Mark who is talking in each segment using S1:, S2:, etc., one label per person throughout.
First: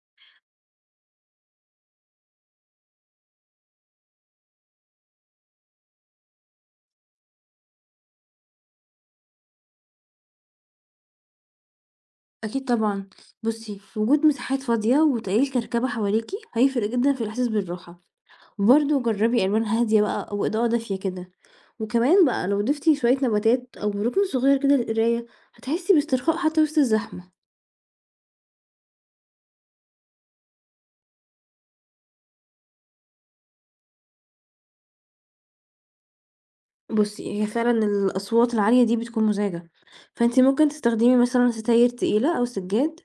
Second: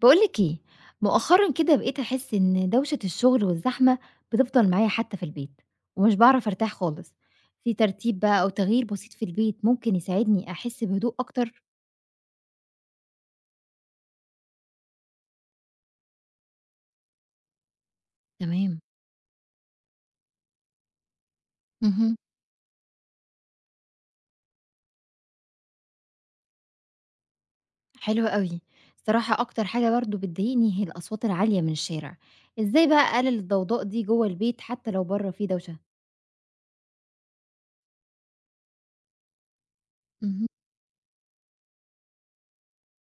S1: بقولك ايه؟ مؤخرا كده بقيت احس ان دوشه الشغل والزحمه بتفضل معايا حتى في البيت، ومش بعرف ارتاح خالص. في ترتيب بقى او تغيير بسيط في البيت ممكن يساعدني احس بهدوء اكتر؟
S2: أكيد طبعًا، بُصّي، وجود مساحات فاضية وتقليل كركبة حواليكِ هيفرق جدًا في الإحساس بالراحة،
S1: تمام.
S2: وبرضه جربي ألوان هادية بقى أو إضاءة دافية كده،
S1: مهم.
S2: وكمان بقى لو ضفتِ شوية نباتات أو ركن صغير كده للقراية هتحسي باسترخاء حتى وسط الزحمة.
S1: حلو قوي. صراحه اكتر حاجه برضو بتضايقني هي الاصوات العاليه من الشارع. ازاي بقى اقلل الضوضاء دي جوه البيت حتى لو بره في دوشه؟
S2: بُصّي، هي فعلًا الأصوات العالية دي بتكون مزعجة، فأنتِ
S1: مهم.
S2: ممكن تستخدمي مثلًا ستاير تقيلة أو سجاد،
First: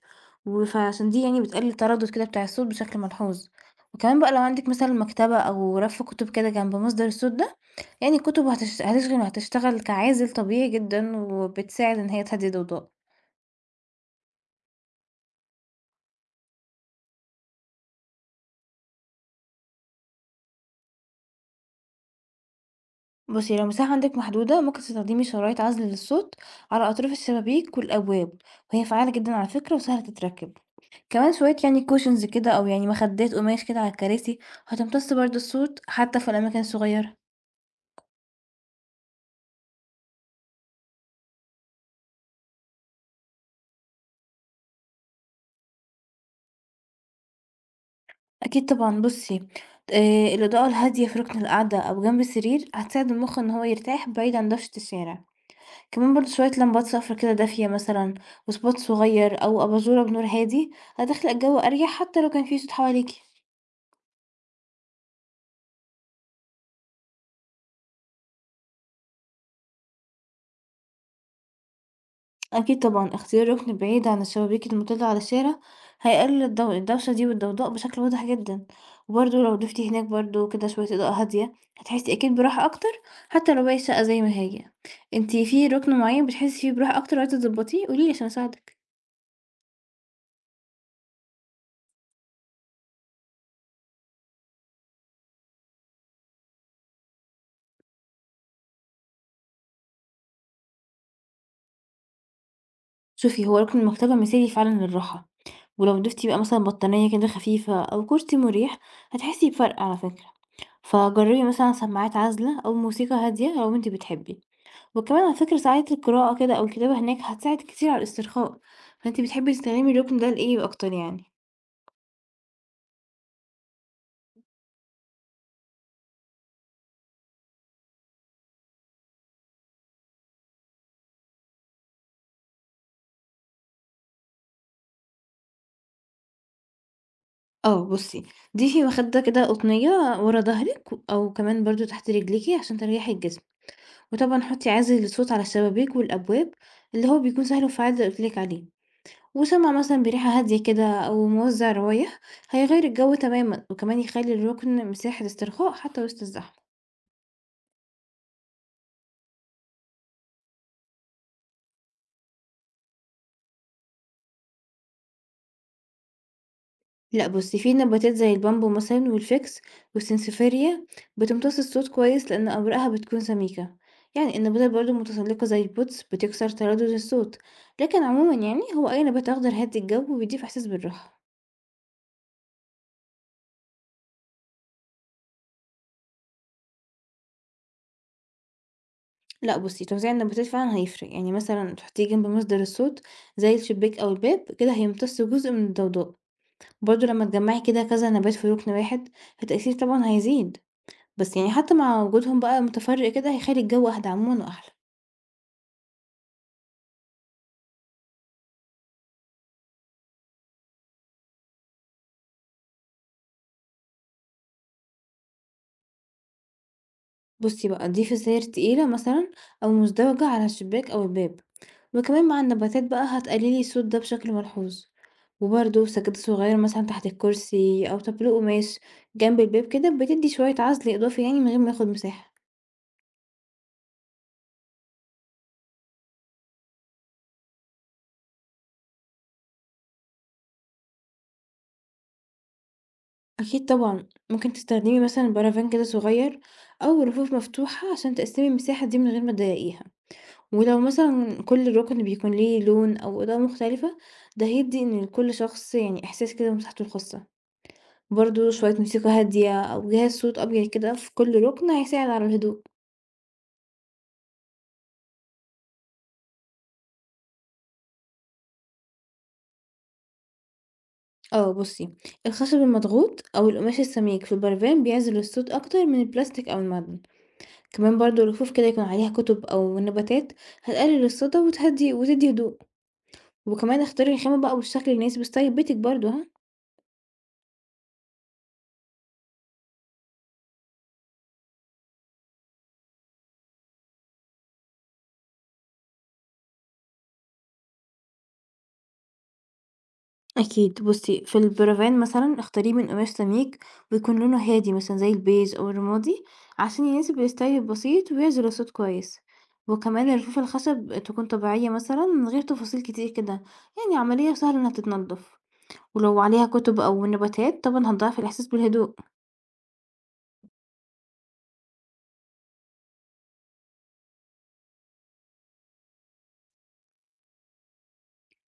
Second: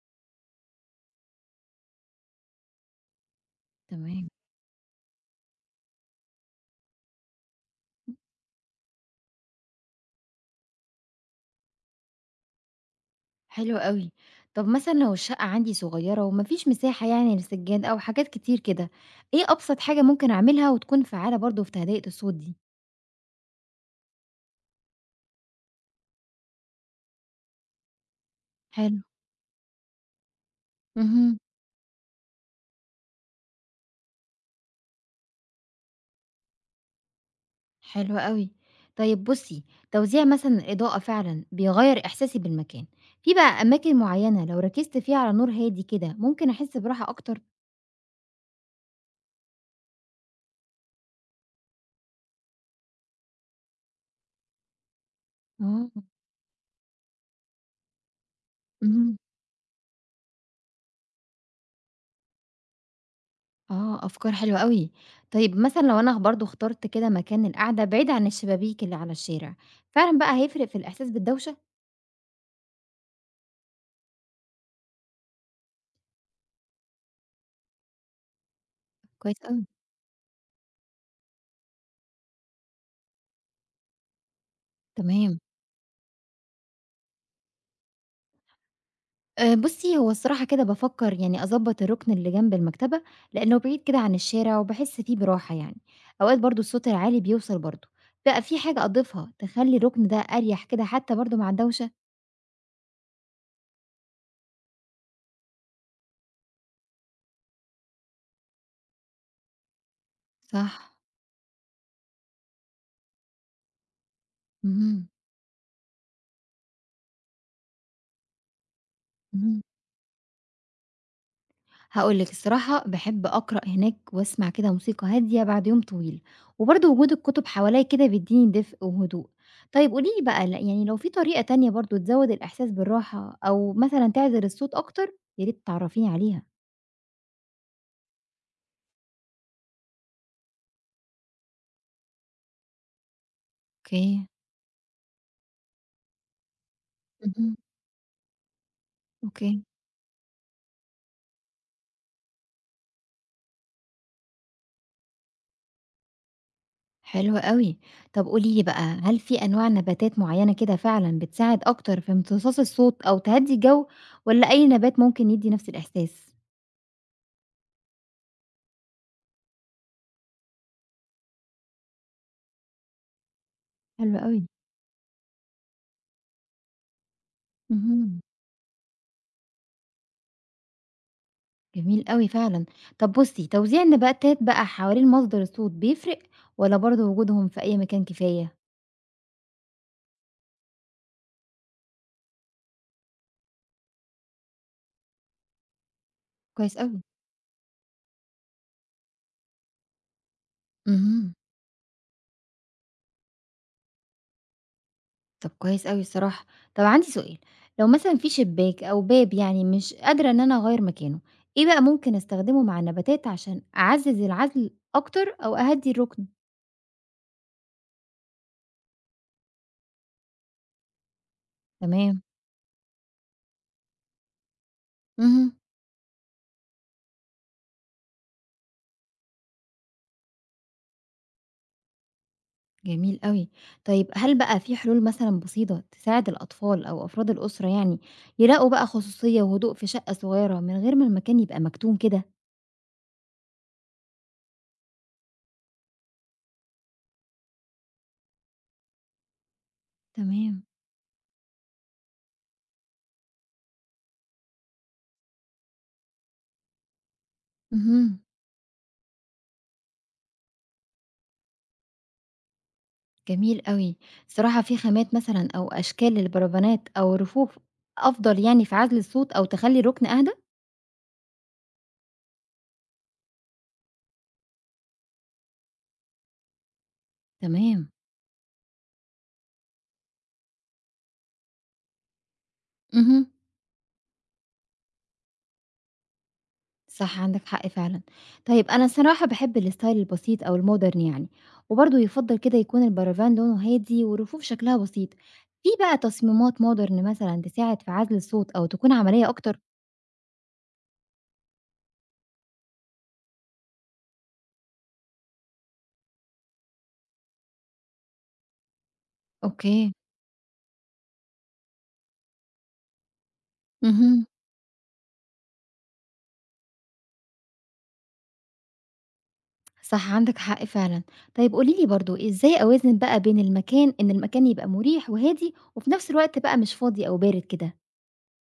S2: و فعشان دي يعني بتقلل التردد كده بتاع الصوت بشكل ملحوظ. وكمان
S1: تمام.
S2: بقى لو عندِك مثلًا مكتبة أو رف كتب كده جنب مصدر الصوت ده يعني الكتب هتش هتشغِل وهتشتغل كعازل طبيعي جدًا، وبتساعد إن هي تهدّي الضوضاء.
S1: حلو أوي. طب مثلًا لو الشقة عندي صغيرة وما فيش مساحة يعني للسجاد أو حاجات كتير كده، إيه أبسط حاجة ممكن أعملها وتكون فعّالة برضه في تهدئة الصوت دي؟
S2: بُصّي، لو المساحة عندِك محدودة، ممكن تستخدمي شرايط عزل للصوت على أطراف الشبابيك والأبواب، وهي
S1: حلو.
S2: فعّالة جدًا على فكرة وسهلة تتركب. كمان
S1: اهم.
S2: شوية يعني cushions كده أو يعني مخدات قماش كده على الكراسي، هتمتص برضه الصوت حتى في الأماكن الصغيرة.
S1: حلو أوي. طيب بُصّي، توزيع مثلًا الإضاءة فعلًا بيغيّر إحساسي بالمكان. في بقى أماكن معيّنة لو ركزت فيها على نور هادي كده ممكن أحس براحة أكتر؟
S2: أكيد طبعًا بُصّي، الإضاءة الهادية في رُكن القعدة أو جنب السرير هتساعد المُخ إن هو يرتاح بعيد عن دوشة الشارع.
S1: آه.
S2: كمان برضه شوية لمبات صفرا كده دافية مثلًا وspot
S1: اهم.
S2: صغير أو أباجورة بنور هادي، هتخلق جو أريح حتى لو كان في صوت حواليكِ.
S1: آه، أفكار حلوة أوي. طيب مثلًا لو أنا برضه اخترت كده مكان للقعدة بعيد عن الشبابيك اللي على الشارع، فعلًا بقى هيفرق في الإحساس بالدوشة؟
S2: أكيد طبعًا اختيار ركن بعيد عن الشبابيك المطلة على الشارع هيقلل الدوشة دي والضوضاء بشكل واضح جدًا، وبرضه
S1: كويس
S2: لو
S1: أوي.
S2: ضفتِ هناك برضه كده شوية إضاءة هادية هتحسي أكيد براحة أكتر حتى لو باقي الشقة زي ما هي. أنتِ
S1: تمام.
S2: في ركن معين بتحسي فيه براحة أكتر وعايزة تضبطيه؟ قولي لي عشان أساعدِك.
S1: بُصّي، هو الصراحة كده بافكّر يعني أضبّط الرُكن اللي جنب المكتبة، لإنه بعيد كده عن الشارع وباحس فيه براحة يعني. أوقات برضه الصوت العالي بيوصل برضه. بقى في حاجة أضيفها تخلّي الرُكن ده أريح كده حتى برضه مع الدوشة؟
S2: شوفي هو ركن المكتبة مثالي فعلًا للراحة، ولو ضفتي بقى مثلًا بطانية كده خفيفة أو كرسي مريح، هتحسي بفرق على فكرة.
S1: صح.
S2: فجربي مثلًا سماعات عازلة أو موسيقى هادية لو أنتِ بتحبي. وكمان على فكرة ساعات القراءة كده أو الكتابة هناك هتساعد كتير على الاسترخاء، فأنتِ بتحبي
S1: اهم.
S2: تستخدمي الركن ده لإيه أكتر يعني؟
S1: هاقول لِك الصراحة باحب أقرأ هناك وأسمع كده موسيقى هادية بعد يوم طويل، وبرضه وجود الكتب حواليّا كده بيدّيني دفء وهدوء. طيب قولي لي بقى ل يعني لو في طريقة تانية برضه تزوّد الإحساس بالراحة أو مثلًا تعزل الصوت أكتر، يا ريت تعرّفيني عليها.
S2: آه بُصي، ضيفي مخدة كده قطنية ورا ضهرِك أو كمان برضه تحت رجليكِ عشان تريحي الجسم،
S1: أوكي.
S2: وطبعًا حطي عازل للصوت على الشبابيك والأبواب اللي هو بيكون
S1: اهم.
S2: سهل وفعّال زي ما قُلت لِك عليه.
S1: أوكي.
S2: وسمع مثلًا بريحة هادية كده أو موزع روايح، هيغيّر الجو تمامًا، وكمان يخلّي الركن مساحة استرخاء حتى وسط الزحمة.
S1: حلو أوي. طب قولي لي بقى هل في أنواع نباتات معيّنة كده فعلًا بتساعد أكتر في امتصاص الصوت أو تهدّي الجو والّا أي نبات ممكن يدّي نفس الإحساس؟
S2: لأ بُصّي، في نباتات زي البامبو مثلًا والفِكس والسنسفيريا بتمتص الصوت كويس لأن أوراقها بتكون سميكة.
S1: حلو
S2: يعني
S1: أوي.
S2: النباتات برضه المتسلقة زي البودز بتكسر تردد الصوت. لكن
S1: اهم.
S2: عمومًا يعني هو أي نبات أخضر هادي الجو وبيضيف إحساس بالراحة.
S1: جميل أوي فعلًا. طب بُصّي، توزيع النباتات بقى حوالين مصدر الصوت بيفرق والّا برضه وجودهم في أي مكان كفاية؟
S2: لأ بُصّي، توزيع النباتات فعلًا هيفرق، يعني مثلًا تحطيه جنب مصدر الصوت زي الشباك أو الباب، كده هيمتص جزء من الضوضاء.
S1: كويس أوي.
S2: برضه لمّا تجمّعي كده كذا نبات في رُكن واحد، فالتأثير طبعًا هيزيد،
S1: اهم.
S2: بس يعني حتى مع وجودهم بقى متفرّق كده هيخلّي الجو أهدى عمومًا وأحلى.
S1: طب كويس أوي الصراحة. طب عندي سؤال، لو مثلًا في شباك أو باب يعني مش قادرة إن أنا أغيّر مكانه، إيه بقى ممكن أستخدمه مع النباتات عشان أعزّز العزل أكتر أو أهدّي الركن؟
S2: بُصّي بقى، ضيفي زاير تقيلة مثلًا أو مزدوجة على الشباك أو الباب،
S1: تمام.
S2: وكمان مع النباتات بقى هتقللي الصوت ده بشكل ملحوظ،
S1: اهم.
S2: وبرضه سجادة صغيرة مثلًا تحت الكرسي أو طابلوه قماش جنب الباب كده بتدّي شوية عزل إضافي يعني من غير ما ياخد مساحة.
S1: جميل أوي. طيب هل بقى في حلول مثلًا بسيطة تساعد الأطفال أو أفراد الأسرة يعني يلاقوا بقى خصوصية وهدوء في شقة صغيرة من غير ما المكان يبقى مكتوم كده؟
S2: أكيد طبعًا ممكن تستخدمي مثلًا برافان كده صغير أو رفوف مفتوحة عشان تقسّمي المساحة دي من غير ما تضايقيها.
S1: تمام.
S2: ولو مثلًا كل رُكن بيكون ليه لون أو إضاءة مختلفة، ده هيدّي إن لكل شخص يعني إحساس كده بمساحته الخاصة.
S1: اهم.
S2: برضه شوية موسيقى هادية أو جهاز صوت أبيض كده في كل رُكن هيساعد على الهدوء.
S1: جميل أوي. الصراحة في خامات مثلًا أو أشكال للبرفانات أو الرفوف أفضل يعني في عزل الصوت أو تخلّي الركن أهدى؟
S2: آه بُصّي، الخشب المضغوط أو القماش السميك في البرفان بيعزل الصوت أكتر من البلاستيك أو المعدن.
S1: تمام.
S2: كمان برضه الرفوف كده يكون عليها كتب أو نباتات هتقلل الصدا وتدّي هدوء.
S1: اهم.
S2: وكمان اختاري الخامة بقى والشكل اللي يناسب ستايل بيتِك برضه ها.
S1: صح عندك حق فعلًا. طيب أنا الصراحة باحب الstyle البسيط أو الmodern يعني، وبرضه يُفضّل كده يكون البرافان لونه هادي والرفوف شكلها بسيط. في بقى تصميمات modern مثلًا تساعد في عزل الصوت أو تكون عملية أكتر؟
S2: أكيد بُصّي، في البروفان مثلًا اختاريه من قماش سميك ويكون لونه هادي مثلًا زي البيج أو الرمادي عشان يناسب الستايل البسيط ويعزل الصوت كويس،
S1: أوكي.
S2: وكمان الرفوف الخشب تكون طبيعية مثلًا من غير تفاصيل كتير كده، يعني
S1: اهم.
S2: عملية وسهلة إنها تتنضف، ولو عليها كتب أو نباتات طبعًا هتضاعف الإحساس بالهدوء.
S1: صح عندك حق فعلًا. طيب قولي لي برضه إزاي أوازن بقى بين المكان إن المكان يبقى مريح وهادي وفي نفس الوقت بقى مش فاضي أو بارد كده؟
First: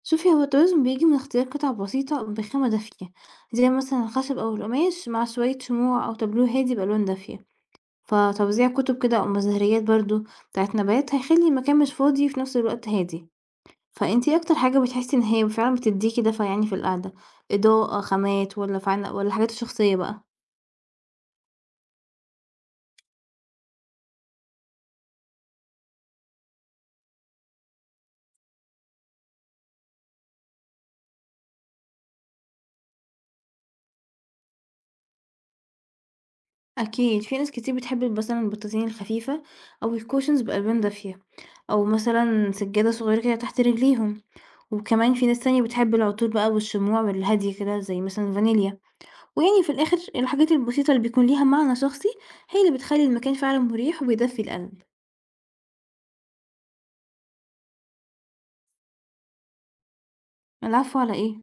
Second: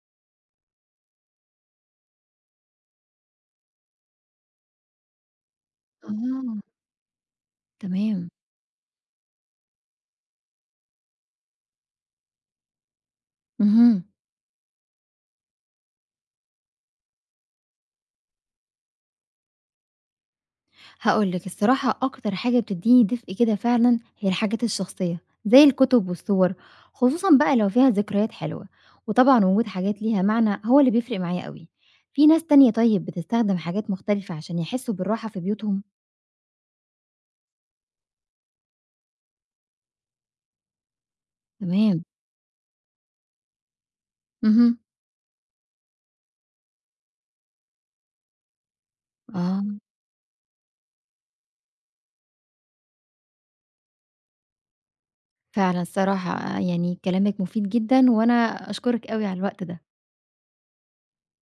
S2: شوفي هو التوازن بيجي من اختيار قطع بسيطة بخامة دافية، زي مثلًا الخشب أو القماش مع شوية شموع أو تابلوه
S1: آه.
S2: هادي بألوان دافية.
S1: تمام.
S2: فتوزيع كتب كده أو مزهريات برضه بتاعة نبات هيخلّي المكان مش فاضي وفي نفس الوقت هادي،
S1: اهم.
S2: فأنتِ إيه أكتر حاجة بتحسي إن هي فعلًا بتدّيكِ دفعة يعني في القعدة، إضاءة، خامات والّا الحاجات الشخصية بقى؟
S1: هاقول لِك الصراحة أكتر حاجة بتدّيني دفء كده فعلًا هي الحاجات الشخصية، زي الكتب والصور، خصوصًا بقى لو فيها ذكريات حلوة، وطبعًا وجود حاجات ليها معنى هو اللي بيفرق معايا أوي. في ناس تانية طيب بتستخدم حاجات مختلفة عشان يحسّوا بالراحة في بيوتهم؟
S2: أكيد في ناس كتير بتحب مثلًا البطاطين الخفيفة أو الcushions بألوان دافية أو
S1: تمام.
S2: مثلًا سجادة صغيرة كده تحت رجليهم،
S1: اهم.
S2: وكمان في ناس تانية بتحب العطور بقى والشموع الهادية كده زي مثلًا الفانيليا، ويعني
S1: آه.
S2: في الآخر الحاجات البسيطة اللي بيكون ليها معنى شخصي هي اللي بتخلّي المكان فعلًا مريح وبيدفّي القلب.
S1: فعلًا الصراحة يعني كلامِك مفيد جدًا، وأنا أشكرِك أوي على الوقت ده.
S2: العفو على إيه؟